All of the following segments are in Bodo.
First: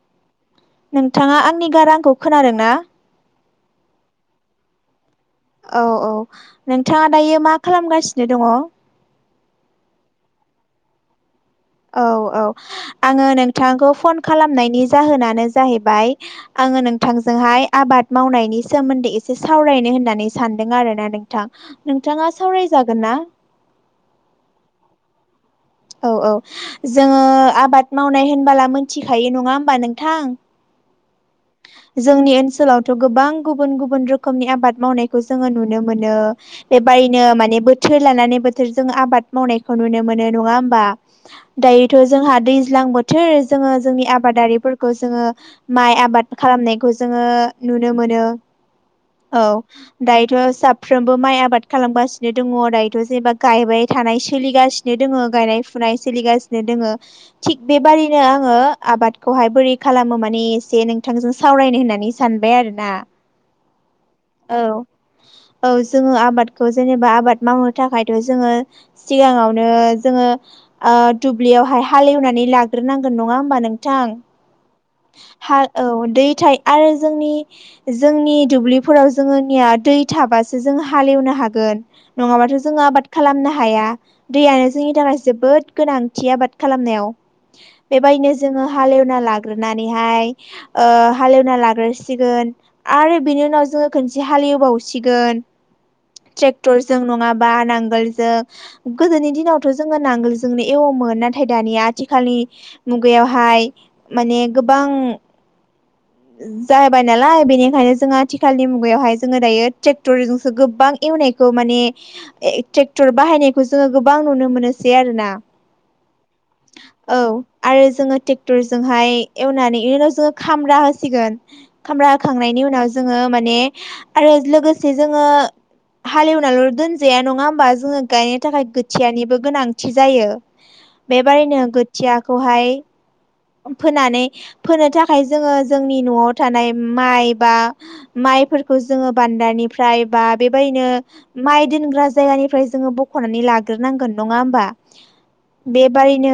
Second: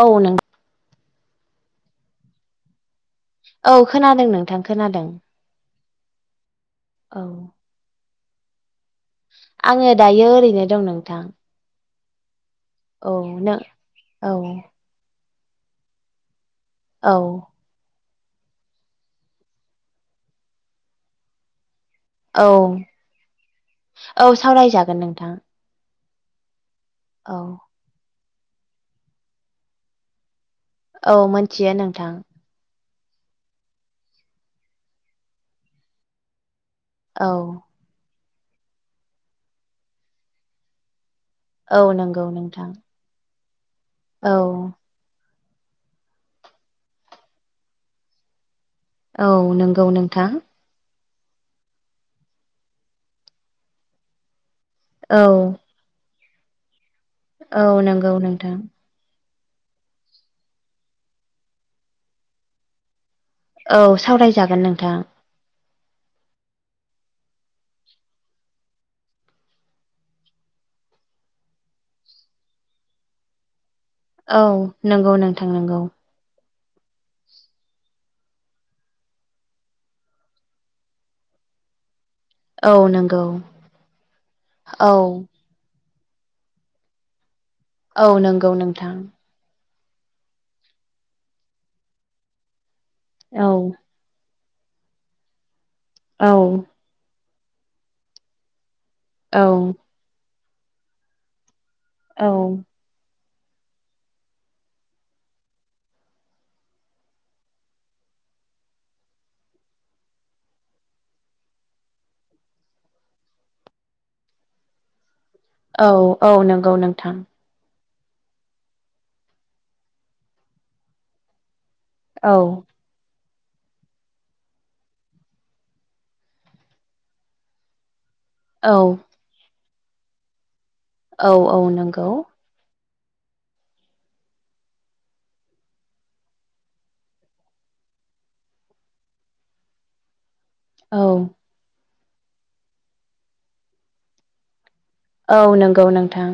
औ नं नोंथांआ आंनि गारांखौ खोनादों ना? औ खोनादों नोंथां खोनादों ओ‌ औ औ नोंथांआ औ दायो मा खालामगासिनो दङ? आङो दायो ओरैनो दं नोंथां? औ औ औ आङो नों नोंथांखौ फन औ खालामनायनि जाहोनानो जाहैबाय आङो औ नोंथांजोंहाय आबाद मावनायनि सोमोन्दै एसे सावरायनो होननानै सानदों आरो ना नोंथां? नोंथांआ औ सावरायजागोन ना? औ सावरायजागोन नोंथां औ औ जोङो औ आबाद मावनाय होनबोला मोनथिखायो नङा होमबा नोंथां? औ मोनथियो नोंथां थ' गोबां गुबुन गुबुन रोखोमनि आबाद मावनायखौ जोङो नुनो मोनो थ बेबायनो औ मानि बोथोर लानानै बोथोरजों आबाद मावनायखौ नुनो मोनो नङा होमबा? औ दायोथ' नंगौ जोंहा नोंथां दैज्लां बोथोर जोङो जोंनि औ आबादारिफोरखौ जोङो माइ आबाद खालामनायखौ जोङो ओ‌ नुनो मोनो औ नंगौ नोंथां दायोथ' साब फ्रोमबो माइ आबाद खालामगासिनो दङ दायोथ' जेनेबा गायबाय थानाय सोलिगासि नो दोङो औ गायनाय फुनाय सोलिगासिनो दोङो थिग औ नंगौ बेबादिनो नोंथां आङो आबाद खौहाय बोरै खालामो मानि एसे नोंथांजों सावरायनो होननानै सानबाय आरो ना औ सावरायजागोन नोंथां औ जोङो आबादखौ जेनेबा आबाद मावनो थाखायथ' जोङो सिगाङावनो जोङो ओ दुब्लिआवहाय हालेवनानै लाग्रोनांगोन नङा होमबा नों औ नोंगौ नोंथां नोंगौ औ दै थायो आरो जों ओ‌ जोंनि दुब्लिफोराव जोंनिया दै थाबासो जों हालेव नो हागोन नंआबाथ' औ जोङो आबाद नंगौ खालामनो हाया दैआनो औ जोंनि थाखाय जोबोद गोनांथि आबाद खालामनायाव औ बेबायनो नंगौ जोङो नोंथां हालेवना लाग्रोनानैहाय ओ‌ हालेवना लाग्रसिगोन आरो बिनि औ उनाव जोङो खोनसे हालिवबावसिगोन औ ट्रेक्टरजों नङाबा नांगोलजों गोदोनि औ दिनावथ' जोङो नांगोल जोंनो एवोमोन नाथाय दानिया औ आथिखालनि हो मुगाआव बेहाय माने गोबां जाबाय नालाय बेनिखायनो जों आथिखालनि मुगाआवहाय जोङो दायो ट्रेक्टरजोंसो गोबां नायखौ माने ट्रेक्टर बाहायनायखौ जोङो गोबां नुनो मोनोसै आरो ना औ औ नोंगौ नोंथां आरो जोङो ट्रेक्टरजोंहाय एवनानै बेनि इनि उनाव जोङो खामरा होसिगोन खामला औ होखांनायनि उनाव जोङो माने आरो लोगोसे जोङो हालेवनाल' दोनजाया नङा होमबा जोङो। गायनो थाखाय औ खोथियानिबो गोनांथि जायो औ बेबादैनो औ नंगौ खोथियाखौहाय। फोनानै फोनो थाखाय जोङो जोंनि न'आव थानाय माइ बा माइ। जायफोरखौ जोंङो बान्दानिफ्राय बा। बेबायदिनो औ माइ दोनग्रा जायगानिफ्राय जोङो बख'नानै लाग्रोनांगोन नङा होमबा? औ नंगौ नोंथां।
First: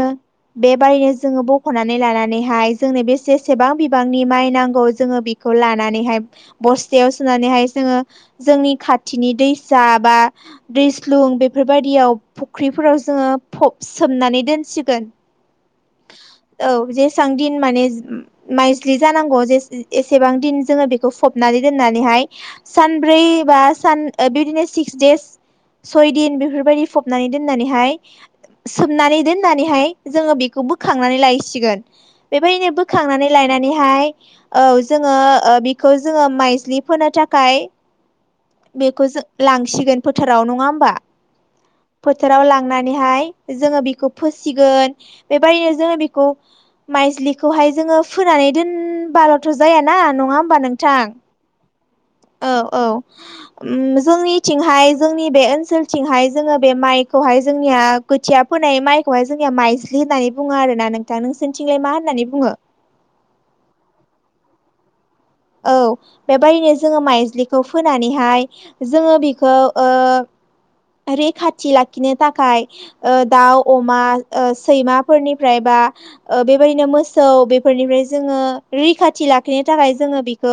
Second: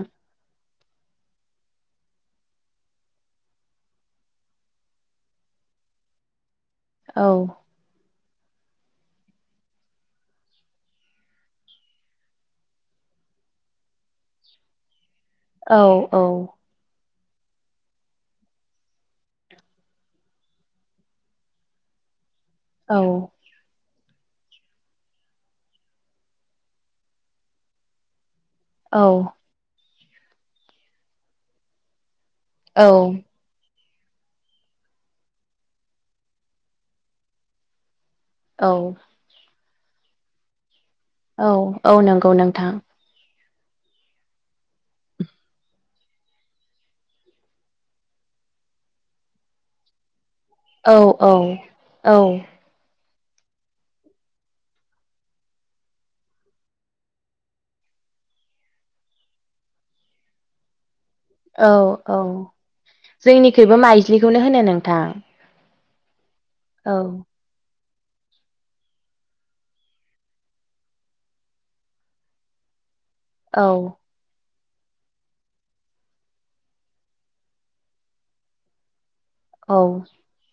बेबायादैनो जोङो ब ख'नानै लानानैहाय जोंनो बे जेसेबां बिबांनि माइ नांगौ जोङो बेखौ लानानैहाय। बस्थायाव औ सोनानैहाय जोङो। जोंनि खाथिनि दैसा बा दैस्लुं बेफोरबायदियाव फख्रिफोराव जोङो। फ सोमनानै दोनसिगोन। औ औ औ जेसेबां दिन माने माइजलि जानांगौ एसेबां दिन जोङो बेखौ फबनानै। औ [unintelligible] बिदिनो सिक्स देस सय दिन बेफोरबायदि फबनानै दोननानैहाय। सोमनानै औ दोननानैहाय जोङो बेखौ बो खांनानै लायसिगोन। बेबायदिनो औ बोखांनानै लायनानै। नाय औ जोङो बिखौ जोङो माइस्लि फोनो थाखाय। औ बेखौ जों लांसिगोन फोथाराव नङा होमबा? औ औ नंगौ फोथाराव नोंथां लांनानैहाय। जोङो बेखौ फिसिगोन बेबायदिनो जोङो बेखौ। माइस्लिखौहाय जोङो फोनानै दोनबाल'थ' जायाना नङा होम होमबा औ नोंथां औ औ औ। जोंनिथिंहाय जोंनि बे ओनसोलथिंहाय जोङो बे माइखौहाय जोंनिया खोथिया फ नाय माइखौहाय जोंनिया माइज्लि होननानै बुङो आरो ना नों। औ औ जोंनिखबो माइज्लिखौनो होनो नोंथां। औ बेबायदिनो औ जोङो माइज्लिखौ। फोनानैहाय जोङो बेखौ रैखाथि लाखिनो थाखाय दाउ औ अमा। सैमाफोरनिफ्राय बा बेबायदिनो मोसौ बेफोरनिफ्राय जोङो रैखाथि लाखिनो औ थाखाय। खौ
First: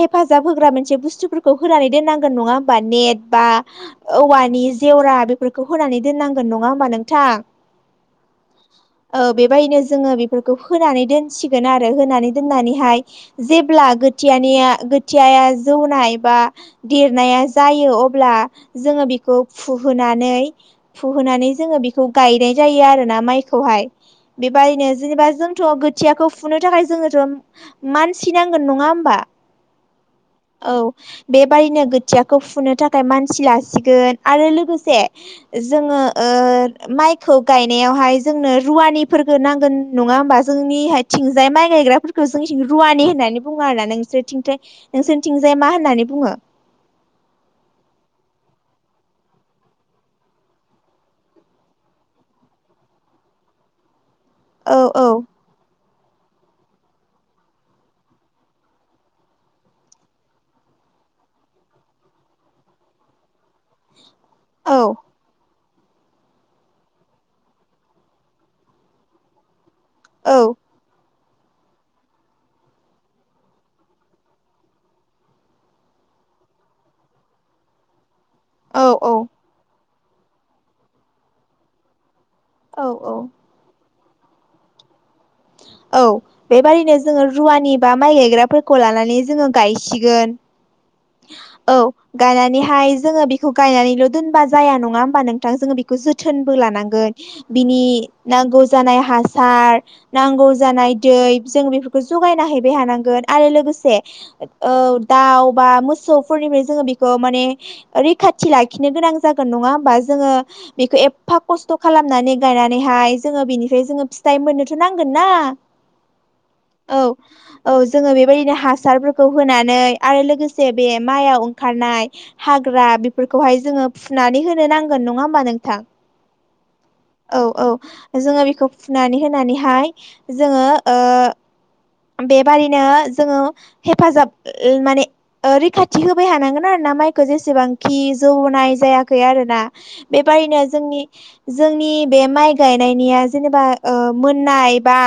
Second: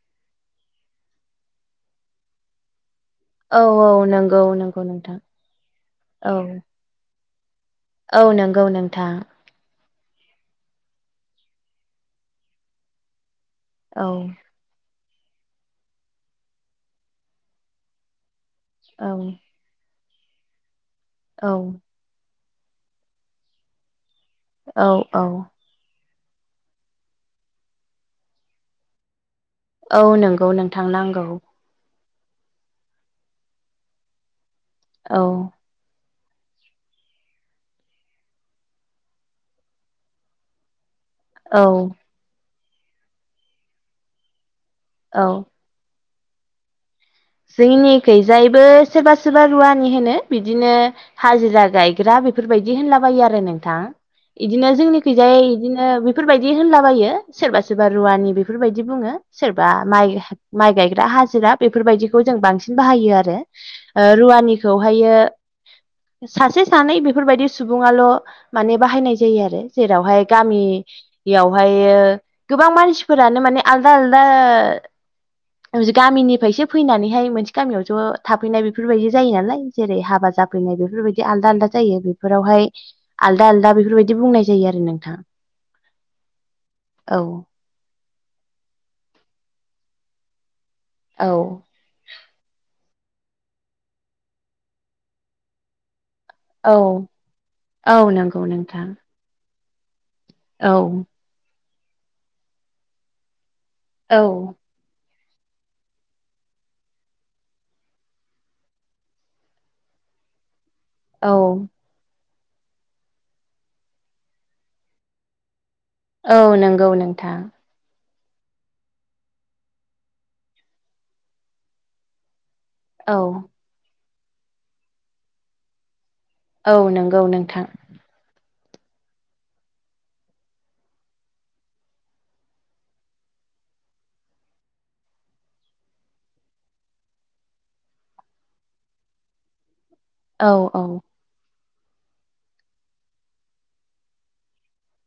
हेफाजाब होग्रा मोनसे बुस्थुफोरखौ होनानै दोननांगोन नङा होमबा नेट। बा औ नंगौ औवानि नंगौ नोंथां जेवरा बेफोरखौ होनानै औ दोननांगोन नङा होमबा नोंथां? औ नंगौ नोंथां। ओ बेबायदिनो जोङो बेफोरखौ होनानै दोनसिगोन आरो होनानै दोननानैहाय। जेब्ला औ गोथियानिया। खोथियाया जौनाय बा देरनाया जायो अब्ला जोङो औ बेखौ फु फोनानै औ फुहोनानै जोङो बेखौ गायनाय जायो आरोना माइखौहाय। औ बेबायनो औ जेनेबा जोंथ' गोथियाखौ फुनो थाखाय जोङोथ' मान सि नांगोन नङा होमबा औ नंगौ औ नोंथां नांगौ बेबायनो गो थियाखौ फुनो थाखाय मानसि लासिगोन आरो लोगोसे औ ओ जोङो ओ माइखौ गायनायावहाय जोंनो रुवानिफोरखो नांगोन नङा होमबा जोंनिहाय थिंजाय औ माइ गायग्राफोरखौ जोंनिसिं रुवानि होननानै बुङो आरोना नोंसोरथिंथाय औ नोंसोरनिथिंजाय मा होननानै बुङो? जोंनिखैजायबो सोरबा सोरबा रुवानि होनो बिदिनो हाजिरा गायग्रा बेफोरबायदि होनला बायो आरो नोंथां इदिनो औ जोंनिखैजाय इदिनो बेफोरबायदि होनलाबायो सोरबा सोरबा रुवानि बेफोरबायदि बुङो सोरबा माइ माइ गायग्रा हाजिरा बेफोरबायदिखौ जों बांसिन बाहायो आरो ओ औ रुवानिखौहायो सासे सानै बेफोरबायदि सुबुङाल' माने बाहायनाय जायो आरो। जेरावहाय औ गामि बेयावहायो गोबां मानसिफोरानो माने आलदा आलदा [unintelligible] गामिनिफायसो फैनानैहाय मोनसे गामियाव ज' थाफैनाय बेफोरबायदि औ जायो नालाय जेरै हाबा जाफैनाय बेफोरबायदि आलदा आलदा जायो बेफोरावहाय औ औ आलदा आलदा बेफोरबाय‌ बिदि बुंनाय जायो आरो नोंथां। औ बेबादैनो औ जोङो रुवानि बा माइ गाय ग्राफोरखौ लानानै जोङो गायसिगोन औ गायनानैहाय जोङो बेखौ गायनानैल' दोनबा जाया नङा होमबा नोंथां जोङो बेखौ जोथ थोनबो औ लानांगोन बिनि औ नंगौ नांगौ नोंथां जानाय हासार नांगौ औ जानाय दै जों बेफोरखौ जगायना हैैबाय हानांगोन आरो लोगोस से औ दाउ बा मोसौफोरनिफ्राय जोङो बेखौ माने रैखाथि लाखिनो गोनां जागोन नङा होमबा जोङो बेखौ औ एफा खस्थ' खालामनानै गायनानैहाय जोङो बेनिफ्राय जोङो फिथाइ मोननोथ' नांगोन ना। औ नोंगौ औ नोंथां। औ जोङो बेबायदिनो हासारफोरखौ होनानै आरो लोगोसे बे माइयाव ओंखारनाय हाग्रा औ बेफोरखौहाय जोङो फुनानै होनो नांगोन। नङा होमबा नोंथां? औ नंगौ औ नोंथां औ जोङो बेखौ फुनानै होनानै हाय जोङो ओ बेबादिनो जोङो हेफाजाब ओ माने ओ रैखाथि होबाय हानांगोन आरो ना माइखौ जेसेबांखि जौनाय जायाखै आरोना। औ बेबादि औ जोंनि जोंनि बे माइ गायनायनिया जेनेबा ओ मोननाय बा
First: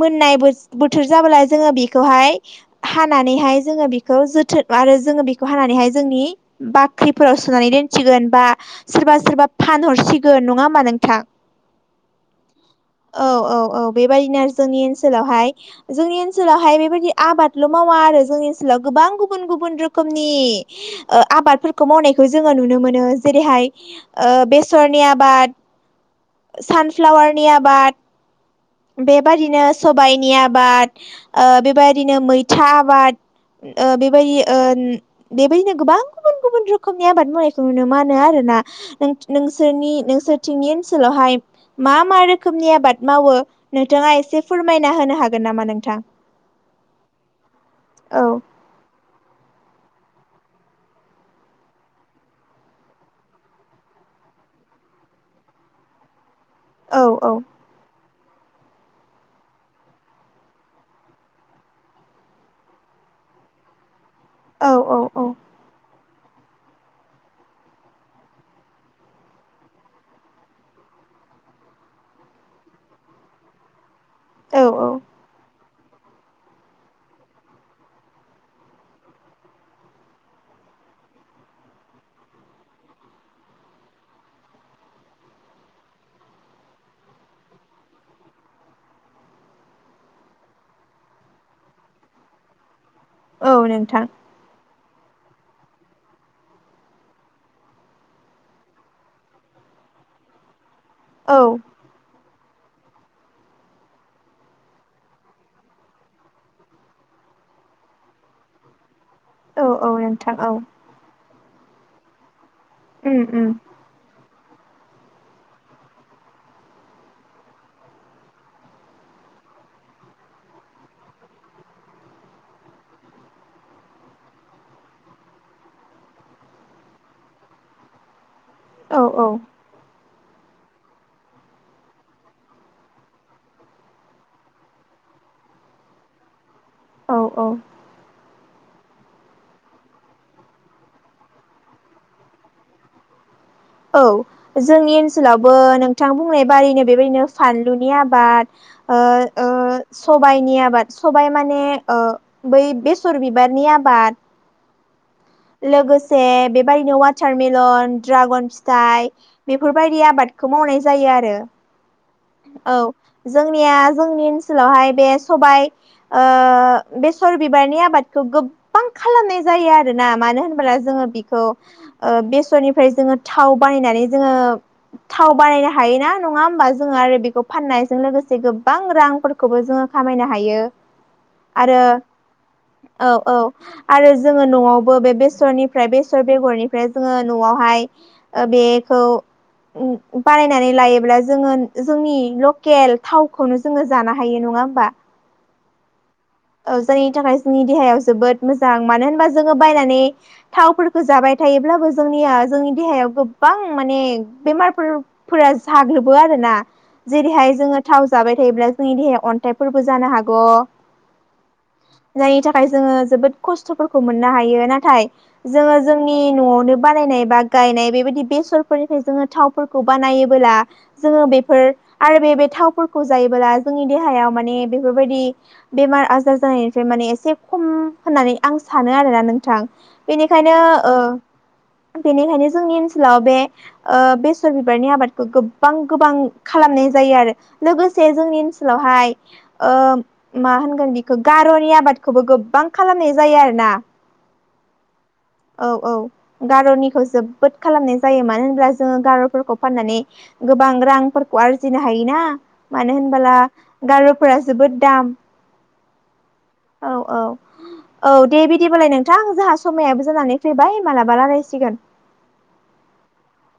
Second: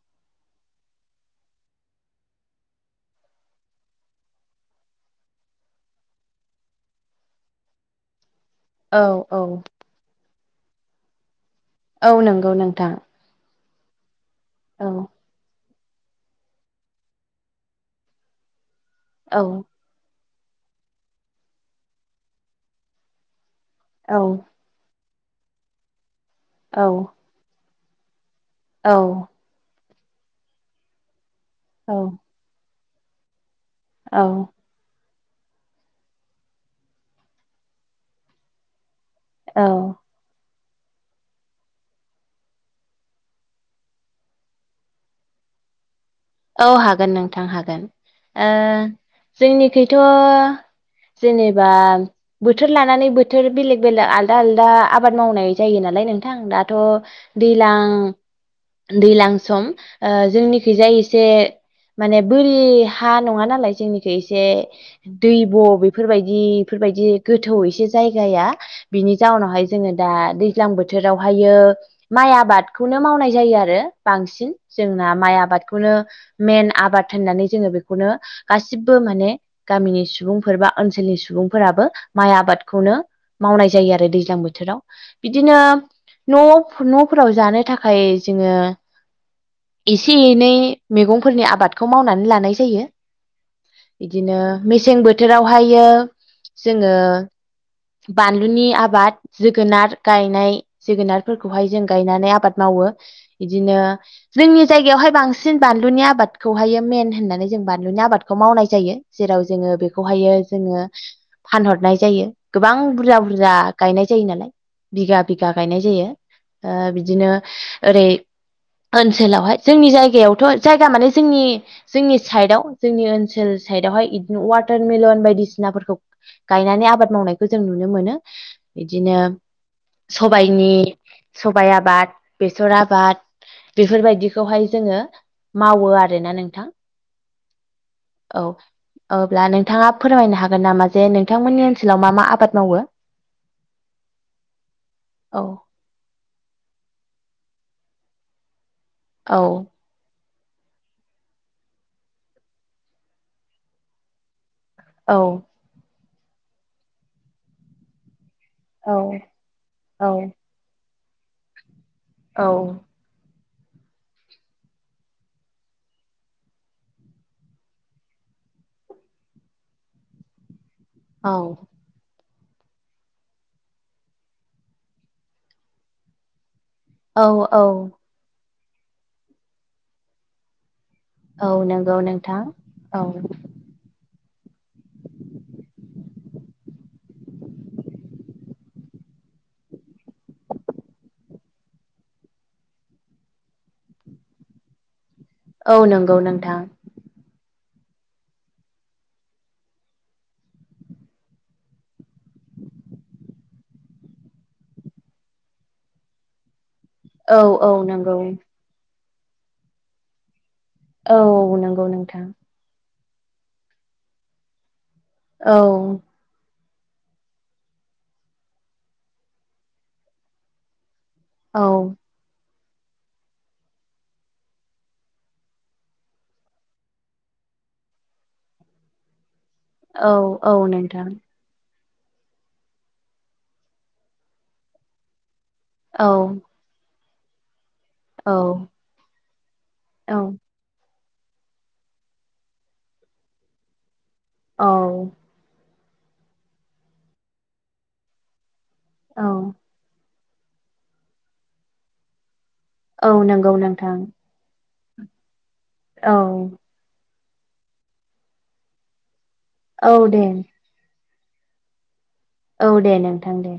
मोननाय बो-बोथोर जाब्ला जोङो बेखौहाय हानानैहाय जोङो बेखौ जोथोन आरो जोङो बेखौ हानानैहाय जोंनि बाख्रिफोराव सोनानै दोनसिगोन बा औ सोरबा औ सोरबा फानहरसिगोन। नङा होमबा नोंथां? औ नोंगौ नोंथां। औ औ औ बेबायदिनो जोंनि औ ओनसोलावहाय जोंनि ओनसोलावहाय बेबायदि आबादल' मावा आरो जोंनि ओनसोलाव गोबां गुबुन गुबुन रोखोम नि ओ आबादफोरखौ मावनायखौ जोङो नुनो मोनो जेरैहाय औ ओ बेसरनि आबाद औ सानफ्लावारनि आबाद बेबायदिनो सबाइनि आबाद ओ औ बेबायदिनो मैथा आबाद ओ बेबायदि ओ बेबायदिनो गोबां गुबुन गुबुन रोखोमनि आबाद मावनायखौ नुनो मानो आरोना। औ नों-नोंसोरनि नोंसोरथिंनि ओनसोलावहाय मा मा रोखोमनि आबाद मावो? नोंथाङा एसे फोरमायना होनो हागोन नामा नोंथां? औ हागोन नोंथां हागोन औ ओ जोंनिखैथ' जेनेबा बोथोर लानानै बोथोर बेलेग बेलेग आलदा आलदा आबाद मावनाय जायो नालाय नों दाथ' औ औ दैलां दैलां सम ओ जोंनिखिजाय एसे माने बोरि हा नङा नालाय जोंनिखौ एसे औ दै औ ब' फोरबायदि बेफोरबायदि गोथौ एसे जायगाया बिनि जाउनावहाय जोङो दा दैज्लां बोथोर बोथोरावहायो माइ आबादखौनो मावनाय जायो आरो बांसिन औ औ जोंना माइ आबाद बेखौनो मेइन आबाद होननानै जोङो बेखौनो गासिबो माने गामिनि सुबुंफोर बा ओनसोलनि सुबुंफोराबो माइ आबादखौनो मावनाय जायो आरो दैज्लां बोथोराव बिदिनो न'आव न'फोराव जानो थाखाय जोङो एसे एनै मैगंफोरनि आबादखौ मावनानै लानाय जायो। औ नोंथां बिदिनो मेसें बोथोरावहायो जोङो बानलुनि आबाद जोगोनार गायनाय औ जोगोनारफोरखौहाय जों गायनानै आबाद मावो बिदिनो जोंनि जायगायावहाय बांसिन बांसिन बानलुनि आबादखौहायो मेइन होननानै जों बानलुनि आबादखौ मावनाय जायो। जेराव जोङो औ औ बेखौहायो नोंथां औ जोङो फानहरनाय जायो। गोबां उम बुरजा उम बुरजा गायनाय जायो नालाय। बिघा बिघा गायनाय जायो। ओ बिदिनो ओरै ओनसोलावहाय। जोंनि जायगायाव जायगा माने जोंनि जोंनि साइडआव जोंनि ओनसोल साइडावहाय बिदिनो वाटारमेलन बायदि बायदिसिनाफोरखौ गायनानै आबाद मावनायखौ जों नुनो मोनो। औ बिदिनो औ सबाय जोंनि सबाइ आबाद, बेसर आबाद बेफोरबायदिखौहाय जोङो मावो आरोना नोंथां। औ औ। औ। अब्ला नोंथाङा फोरमायनो हागोन नामा जे नोंथांमोननि ओनसोलाव मा मा आबाद मावो? औ। जोंनि औ ओनसोलावबो नोंथां बुं [unintelligible] बेबायदिनो फानलुनि आबाद ओ औ ओ सबाइनि आबाद सबाइ माने ओ बै बेसर बिबारनि आबाद। औ लोगोसे बेबायदिनो वाटारमेलन, ड्रागन औ फिथाइ बेफोरबायदि औ आबादखौ मावनाय जायो आरो। औ। जोंनिया जोंनि ओनसोलावहाय बे सबाइ ओ बेसर बिबारनि आबादखौ गोबां खालामनाय जायो आरोना मानो होनोब्ला जोङो औ बेखौ बे निफ्राय जोङो थाव बानायनानै जोङो थाव बानायनो हायो ना नङा होमब्ला जोङो आरो औ बेखौ औ फाननायजों लोगोसे गोबां रांफोरखौबो जोङो खामायनो हायो। औ आरो नंगौ नोंथां। औ औ आरो जोङो न'आवबो बे बेसरनिफ्राय बेर बेगरनिफ्राय जोङो न'आवहाय बेखौ बानायनानै लायोब्ला जोङो जोंनि लकेल थावखौनो जोङो जानो हायो नङा होमबा। औ नं औ जायनि थाखाय जोंनि देहायाव जोबोद मोजां। मानो होनबा जोङो बायनानै थावफोरखौ जाबाय थायोब्लाबो जोंनिया जोंनि देहायाव गोबां माने बेमारफोरफोरा जाग्लोबो आरोना। औ जेरैहाय औ जोङो थाव नंगौ जाबाय थायोब्ला जोंनि देहाया अन्थाइफोरबो जानो हागौ। औ नंगौ नोंथां। जायनि थाखाय जोङो जोबोद खस्थ'फोरखौ मोननो हायो नाथाय औ जोङो जोंनि न'आवनो बानायनाय बा गायनाय बेबायदि बेसरफोरनिफ्राय जोङो थावफोरखौ बानायोबोला जोङो बेफोर औ आरो बे थाव फोरखौ जायोब्ला जोंनि देहाया माने बेफोरबायदि बेमार आजार बाजार जानायनिफ्राय माने एसे खम होननानै आं सानो आरोना नों थां औ बेनिखायनो औ ओ नोंथां बेनिखायनो जोंनि ओनसोलाव बे ओ बेसर बिबारनि आबादखौ गोब गोबां औ गोबां खालामनाय जायो आरो लोगोसे औ जोंनि ओनसोलावहाय ओ औ मा होनगोन बेखौ गार'नि आबादखौबो गोबां खालामनाय जायो आरो ना। औ। औ औ गार'निखौ जोबोद खालामनाय जायो मानो होनब्ला जोंङो औ गारफोरखौ फाननानै गोबां रांफोरखौ आरजिनो हायोना मानो औ होनबोला नंगौ नोंथां गारफोरा जोबोद दाम दा औ। औ दे बिदिबालाय नोंथां जोंहा औ समायाबो दे जानानै फैबाय मालाबा रायलायसिगोन। औ दे नोंथां दे।